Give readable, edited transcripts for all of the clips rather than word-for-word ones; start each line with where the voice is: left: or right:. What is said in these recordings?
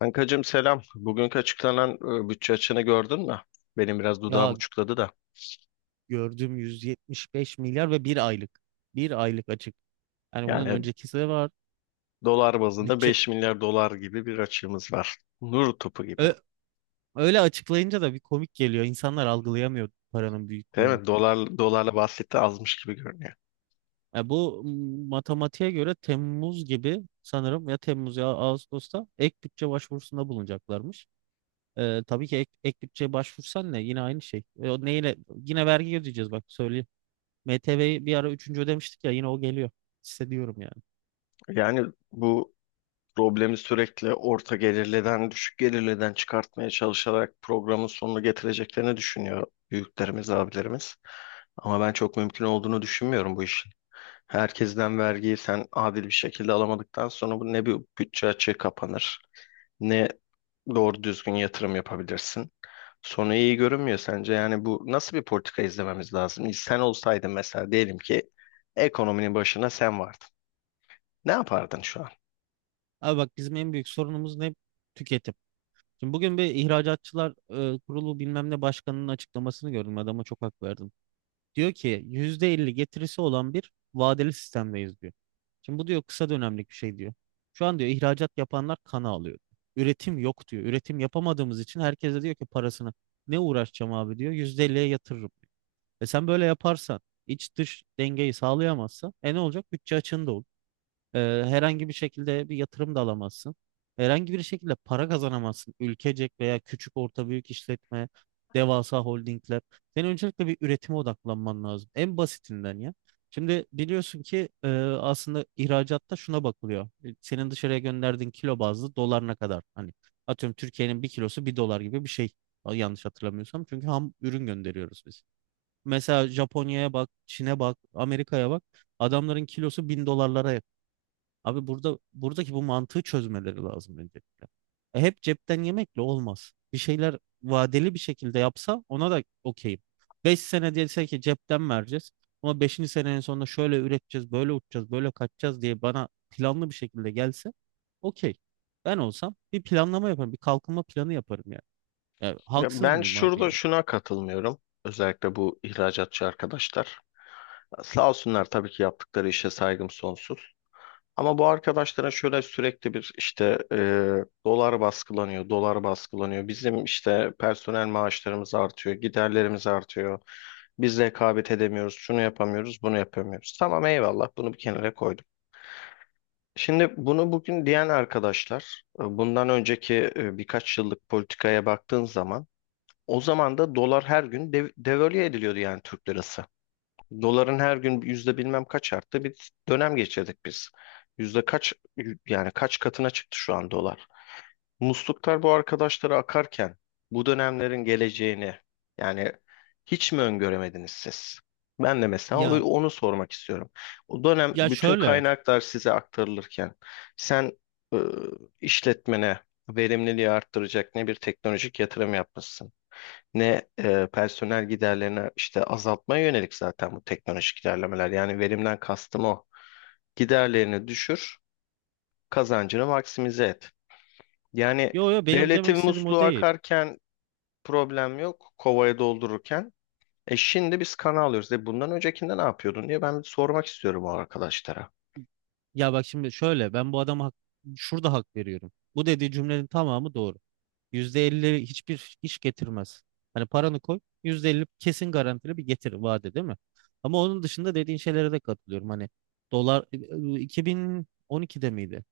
left: Kankacığım selam. Bugünkü açıklanan bütçe açığını gördün mü? Benim biraz dudağım
right: Ya
left: uçukladı da.
right: gördüm 175 milyar ve bir aylık. Bir aylık açık. Yani bunun
left: Yani
right: öncekisi de var.
left: dolar bazında
right: Bütçe
left: 5 milyar dolar gibi bir açığımız var. Nur topu gibi.
right: Ö- Öyle açıklayınca da bir komik geliyor. İnsanlar algılayamıyor paranın
left: Değil
right: büyüklüğünü.
left: mi? Dolarla bahsetti azmış gibi görünüyor.
right: Ya bu matematiğe göre Temmuz gibi sanırım, ya Temmuz ya Ağustos'ta ek bütçe başvurusunda bulunacaklarmış. Tabii ki ek bütçe başvursan ne? Yine aynı şey. O neyle? Yine vergi ödeyeceğiz, bak söyleyeyim. MTV'yi bir ara üçüncü ödemiştik ya, yine o geliyor. Hissediyorum yani.
left: Yani bu problemi sürekli orta gelirliden, düşük gelirliden çıkartmaya çalışarak programın sonunu getireceklerini düşünüyor büyüklerimiz, abilerimiz. Ama ben çok mümkün olduğunu düşünmüyorum bu işin. Herkesten vergiyi sen adil bir şekilde alamadıktan sonra bu ne bir bütçe açığı kapanır, ne doğru düzgün yatırım yapabilirsin. Sonu iyi görünmüyor sence. Yani bu nasıl bir politika izlememiz lazım? Sen olsaydın mesela diyelim ki ekonominin başına sen vardın. Ne yapardın şu an?
right: Abi bak, bizim en büyük sorunumuz ne? Tüketim. Şimdi bugün bir ihracatçılar kurulu bilmem ne başkanının açıklamasını gördüm. Adama çok hak verdim. Diyor ki %50 getirisi olan bir vadeli sistemdeyiz, diyor. Şimdi bu, diyor, kısa dönemlik bir şey, diyor. Şu an, diyor, ihracat yapanlar kana alıyor. Üretim yok, diyor. Üretim yapamadığımız için herkes de diyor ki parasını ne uğraşacağım abi, diyor. %50'ye yatırırım, diyor. E sen böyle yaparsan, iç dış dengeyi sağlayamazsan ne olacak? Bütçe açığında olur. Ee, Herhangi bir şekilde bir yatırım da alamazsın. Herhangi bir şekilde para kazanamazsın. Ülkecek veya küçük, orta, büyük işletme, devasa holdingler. Senin öncelikle bir üretime odaklanman lazım. En basitinden ya. Şimdi biliyorsun ki aslında ihracatta şuna bakılıyor. Senin dışarıya gönderdiğin kilo bazlı dolar ne kadar? Hani, atıyorum, Türkiye'nin bir kilosu bir dolar gibi bir şey. Yanlış hatırlamıyorsam. Çünkü ham ürün gönderiyoruz biz. Mesela Japonya'ya bak, Çin'e bak, Amerika'ya bak. Adamların kilosu 1.000 dolarlara. Abi burada, buradaki bu mantığı çözmeleri lazım öncelikle. Hep cepten yemekle olmaz. Bir şeyler vadeli bir şekilde yapsa ona da okeyim. 5 sene dese ki cepten vereceğiz. Ama beşinci senenin sonunda şöyle üreteceğiz, böyle uçacağız, böyle kaçacağız diye bana planlı bir şekilde gelse, okey. Ben olsam bir planlama yaparım, bir kalkınma planı yaparım yani. Ya,
left: Ya
right: haksız
left: ben
right: mıyım abi
left: şurada
right: yani?
left: şuna katılmıyorum. Özellikle bu ihracatçı arkadaşlar. Sağ olsunlar tabii ki yaptıkları işe saygım sonsuz. Ama bu arkadaşlara şöyle sürekli bir işte dolar baskılanıyor, dolar baskılanıyor. Bizim işte personel maaşlarımız artıyor, giderlerimiz artıyor. Biz rekabet edemiyoruz, şunu yapamıyoruz, bunu yapamıyoruz. Tamam eyvallah bunu bir kenara koydum. Şimdi bunu bugün diyen arkadaşlar, bundan önceki birkaç yıllık politikaya baktığın zaman o zaman da dolar her gün devalüe ediliyordu yani Türk lirası. Doların her gün yüzde bilmem kaç arttı bir dönem geçirdik biz. Yüzde kaç yani kaç katına çıktı şu an dolar. Musluklar bu arkadaşlara akarken bu dönemlerin geleceğini yani hiç mi öngöremediniz siz? Ben de mesela
right: Ya
left: onu sormak istiyorum. O dönem
right: ya
left: bütün
right: şöyle.
left: kaynaklar size aktarılırken sen e, işletmene verimliliği arttıracak ne bir teknolojik yatırım yapmışsın ne personel giderlerini işte azaltmaya yönelik zaten bu teknolojik ilerlemeler. Yani verimden kastım o. Giderlerini düşür, kazancını maksimize et. Yani
right: Yo yo, benim demek
left: devletin
right: istediğim o
left: musluğu
right: değil.
left: akarken problem yok, kovaya doldururken. Şimdi biz kana alıyoruz. Bundan öncekinde ne yapıyordun diye ben bir sormak istiyorum o arkadaşlara.
right: Ya bak şimdi şöyle, ben bu adama şurada hak veriyorum. Bu dediği cümlenin tamamı doğru. %50 hiçbir iş getirmez. Hani paranı koy, %50 kesin garantili bir getir vaadi, değil mi? Ama onun dışında dediğin şeylere de katılıyorum. Hani dolar, 2012'de miydi?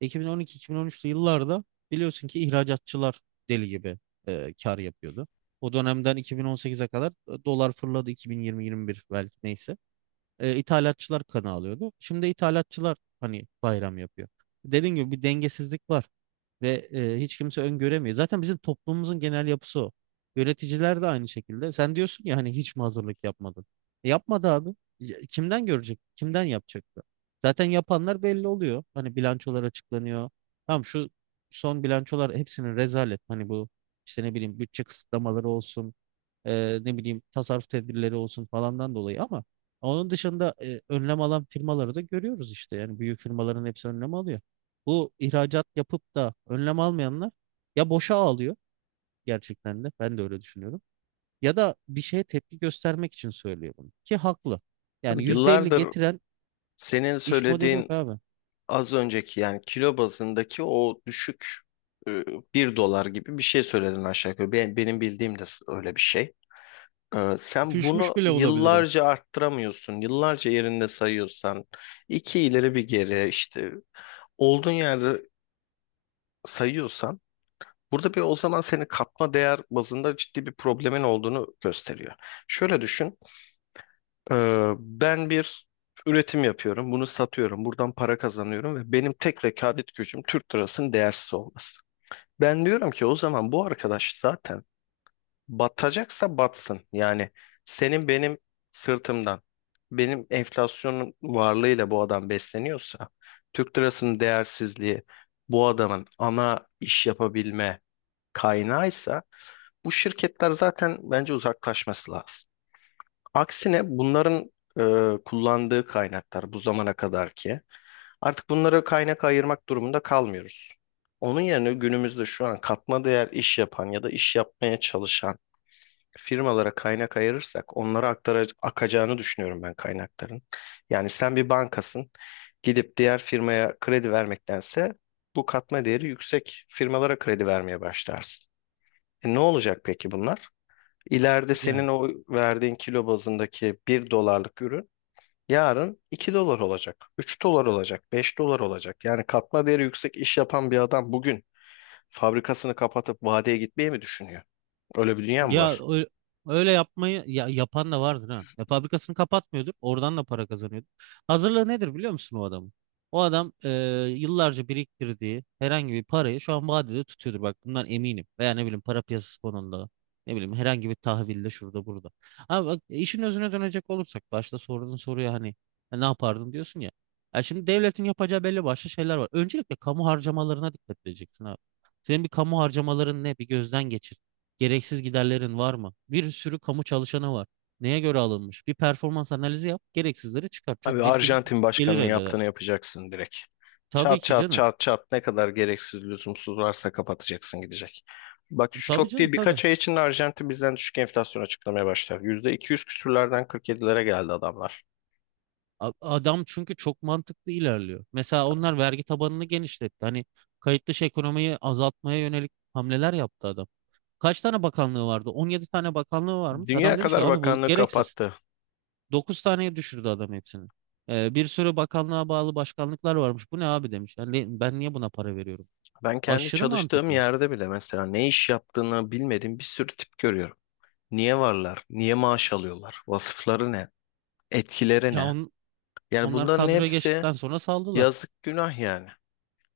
right: 2012-2013'lü yıllarda biliyorsun ki ihracatçılar deli gibi kar yapıyordu. O dönemden 2018'e kadar dolar fırladı, 2020-21 belki, neyse, ithalatçılar kanı alıyordu. Şimdi ithalatçılar hani bayram yapıyor. Dediğim gibi bir dengesizlik var ve hiç kimse öngöremiyor. Zaten bizim toplumumuzun genel yapısı o. Yöneticiler de aynı şekilde. Sen diyorsun ya, hani hiç mi hazırlık yapmadın? E, yapmadı abi. Ya, kimden görecek? Kimden yapacaktı? Zaten yapanlar belli oluyor. Hani bilançolar açıklanıyor. Tamam, şu son bilançolar hepsinin rezalet. Hani bu işte, ne bileyim, bütçe kısıtlamaları olsun, ne bileyim, tasarruf tedbirleri olsun falandan dolayı, ama onun dışında önlem alan firmaları da görüyoruz işte. Yani büyük firmaların hepsi önlem alıyor. Bu ihracat yapıp da önlem almayanlar ya boşa ağlıyor, gerçekten de ben de öyle düşünüyorum. Ya da bir şeye tepki göstermek için söylüyor bunu ki haklı. Yani
left: Abi
right: %50
left: yıllardır
right: getiren
left: senin
right: iş modeli
left: söylediğin
right: yok abi.
left: az önceki yani kilo bazındaki o düşük e, 1 dolar gibi bir şey söyledin aşağı yukarı. Benim bildiğim de öyle bir şey. Sen bunu
right: Düşmüş bile olabilir o.
left: yıllarca arttıramıyorsun. Yıllarca yerinde sayıyorsan, iki ileri bir geri işte olduğun yerde sayıyorsan, burada bir o zaman senin katma değer bazında ciddi bir problemin olduğunu gösteriyor. Şöyle düşün, ben bir üretim yapıyorum, bunu satıyorum, buradan para kazanıyorum ve benim tek rekabet gücüm Türk lirasının değersiz olması. Ben diyorum ki o zaman bu arkadaş zaten batacaksa batsın. Yani senin benim sırtımdan, benim enflasyonun varlığıyla bu adam besleniyorsa, Türk lirasının değersizliği bu adamın ana iş yapabilme kaynağıysa, bu şirketler zaten bence uzaklaşması lazım. Aksine bunların kullandığı kaynaklar bu zamana kadar ki artık bunlara kaynak ayırmak durumunda kalmıyoruz. Onun yerine günümüzde şu an katma değer iş yapan ya da iş yapmaya çalışan firmalara kaynak ayırırsak onlara akacağını düşünüyorum ben kaynakların. Yani sen bir bankasın gidip diğer firmaya kredi vermektense bu katma değeri yüksek firmalara kredi vermeye başlarsın. E ne olacak peki bunlar? İleride
right: Yani.
left: senin o verdiğin kilo bazındaki 1 dolarlık ürün yarın 2 dolar olacak, 3 dolar olacak, 5 dolar olacak. Yani katma değeri yüksek iş yapan bir adam bugün fabrikasını kapatıp vadeye gitmeyi mi düşünüyor? Öyle bir dünya mı
right: Ya
left: var?
right: öyle yapmayı, ya, yapan da vardır ha. Ya fabrikasını kapatmıyordur, oradan da para kazanıyordur. Hazırlığı nedir biliyor musun o adamın? O adam, yıllarca biriktirdiği herhangi bir parayı şu an vadede tutuyordur. Bak, bundan eminim. Veya ne bileyim, para piyasası konunda. Ne bileyim, herhangi bir tahvilde, şurada burada. Ama bak, işin özüne dönecek olursak, başta sorduğun soruya hani "E, ne yapardın?" diyorsun ya. Ya şimdi devletin yapacağı belli başlı şeyler var. Öncelikle kamu harcamalarına dikkat edeceksin abi. Senin bir kamu harcamaların ne? Bir gözden geçir. Gereksiz giderlerin var mı? Bir sürü kamu çalışanı var. Neye göre alınmış? Bir performans analizi yap, gereksizleri çıkar. Çok
left: Abi
right: ciddi bir
left: Arjantin
right: gelir
left: başkanının
right: elde
left: yaptığını
right: edersin.
left: yapacaksın direkt.
right: Tabii
left: Çat
right: ki
left: çat
right: canım.
left: çat çat ne kadar gereksiz lüzumsuz varsa kapatacaksın gidecek. Bak
right: E,
left: şu
right: tabii
left: çok
right: canım,
left: değil
right: tabii.
left: birkaç ay içinde Arjantin bizden düşük enflasyon açıklamaya başlar. %200 küsürlerden 47'lere geldi adamlar.
right: Adam çünkü çok mantıklı ilerliyor. Mesela onlar vergi tabanını genişletti. Hani kayıt dışı ekonomiyi azaltmaya yönelik hamleler yaptı adam. Kaç tane bakanlığı vardı? 17 tane bakanlığı varmış.
left: Dünya
right: Adam demiş ki
left: kadar
right: abi bu
left: bakanlığı
right: gereksiz.
left: kapattı.
right: 9 taneye düşürdü adam hepsini. Bir sürü bakanlığa bağlı başkanlıklar varmış. Bu ne abi, demiş. Yani ben niye buna para veriyorum?
left: Ben kendi
right: Aşırı
left: çalıştığım
right: mantıklı.
left: yerde bile mesela ne iş yaptığını bilmediğim bir sürü tip görüyorum. Niye varlar? Niye maaş alıyorlar? Vasıfları ne? Etkileri
right: Ya
left: ne? Yani
right: onlar
left: bunların
right: kadroya
left: hepsi
right: geçtikten sonra saldılar.
left: yazık günah yani.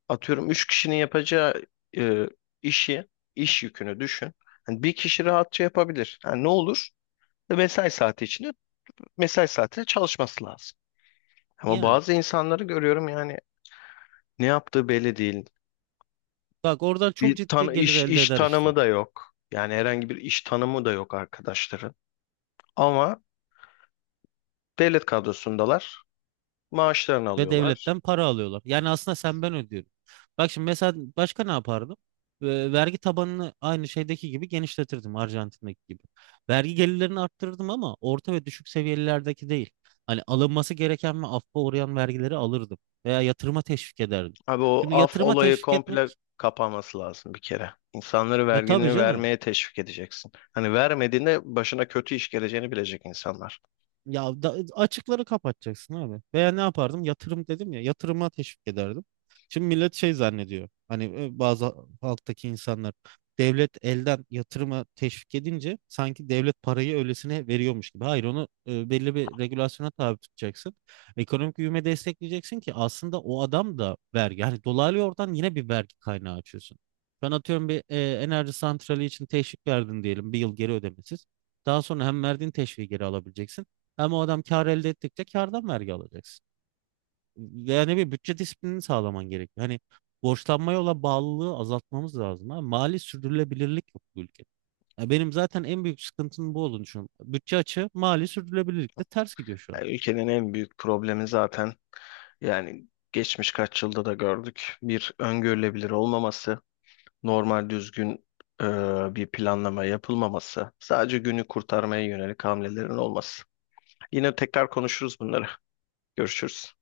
left: Atıyorum 3 kişinin yapacağı e, işi, iş yükünü düşün. Hani bir kişi rahatça yapabilir. Yani ne olur? Mesai saati içinde mesai saatinde çalışması lazım. Ama
right: Yani
left: bazı insanları görüyorum yani ne yaptığı belli değil.
right: bak, oradan çok
left: Bir tan
right: ciddi gelir
left: iş
right: elde
left: iş
right: eder işte.
left: tanımı da yok. Yani herhangi bir iş tanımı da yok arkadaşların. Ama devlet kadrosundalar. Maaşlarını
right: Ve
left: alıyorlar.
right: devletten para alıyorlar. Yani aslında sen, ben ödüyorum. Bak şimdi mesela, başka ne yapardım? Vergi tabanını aynı şeydeki gibi genişletirdim, Arjantin'deki gibi. Vergi gelirlerini arttırırdım, ama orta ve düşük seviyelerdeki değil. Hani alınması gereken ve affa uğrayan vergileri alırdım. Veya yatırıma teşvik ederdim.
left: Abi o
right: Şimdi
left: af
right: yatırıma
left: olayı
right: teşvik
left: komple
right: etmek,
left: kapanması lazım bir kere. İnsanları
right: tabii
left: vergini
right: canım.
left: vermeye teşvik edeceksin. Hani vermediğinde başına kötü iş geleceğini bilecek insanlar.
right: Ya da açıkları kapatacaksın abi. Veya ne yapardım? Yatırım dedim ya. Yatırıma teşvik ederdim. Şimdi millet şey zannediyor. Hani, bazı halktaki insanlar, devlet elden yatırıma teşvik edince sanki devlet parayı öylesine veriyormuş gibi. Hayır, onu belli bir regülasyona tabi tutacaksın. Ekonomik büyüme destekleyeceksin ki aslında o adam da vergi. Yani dolaylı yoldan yine bir vergi kaynağı açıyorsun. Ben atıyorum, bir enerji santrali için teşvik verdin diyelim, bir yıl geri ödemesiz. Daha sonra hem verdiğin teşviği geri alabileceksin. Ama o adam kar elde ettikçe kardan vergi alacaksın. Yani bir bütçe disiplini sağlaman gerekiyor. Hani borçlanmaya olan bağlılığı azaltmamız lazım abi. Mali sürdürülebilirlik yok bu ülkede. Ya benim zaten en büyük sıkıntının bu olduğunu düşünüyorum. Bütçe açığı mali sürdürülebilirlikle ters gidiyor şu an.
left: Yani ülkenin en büyük problemi zaten yani geçmiş kaç yılda da gördük. Bir öngörülebilir olmaması, normal düzgün e, bir planlama yapılmaması, sadece günü kurtarmaya yönelik hamlelerin olması. Yine tekrar konuşuruz bunları. Görüşürüz.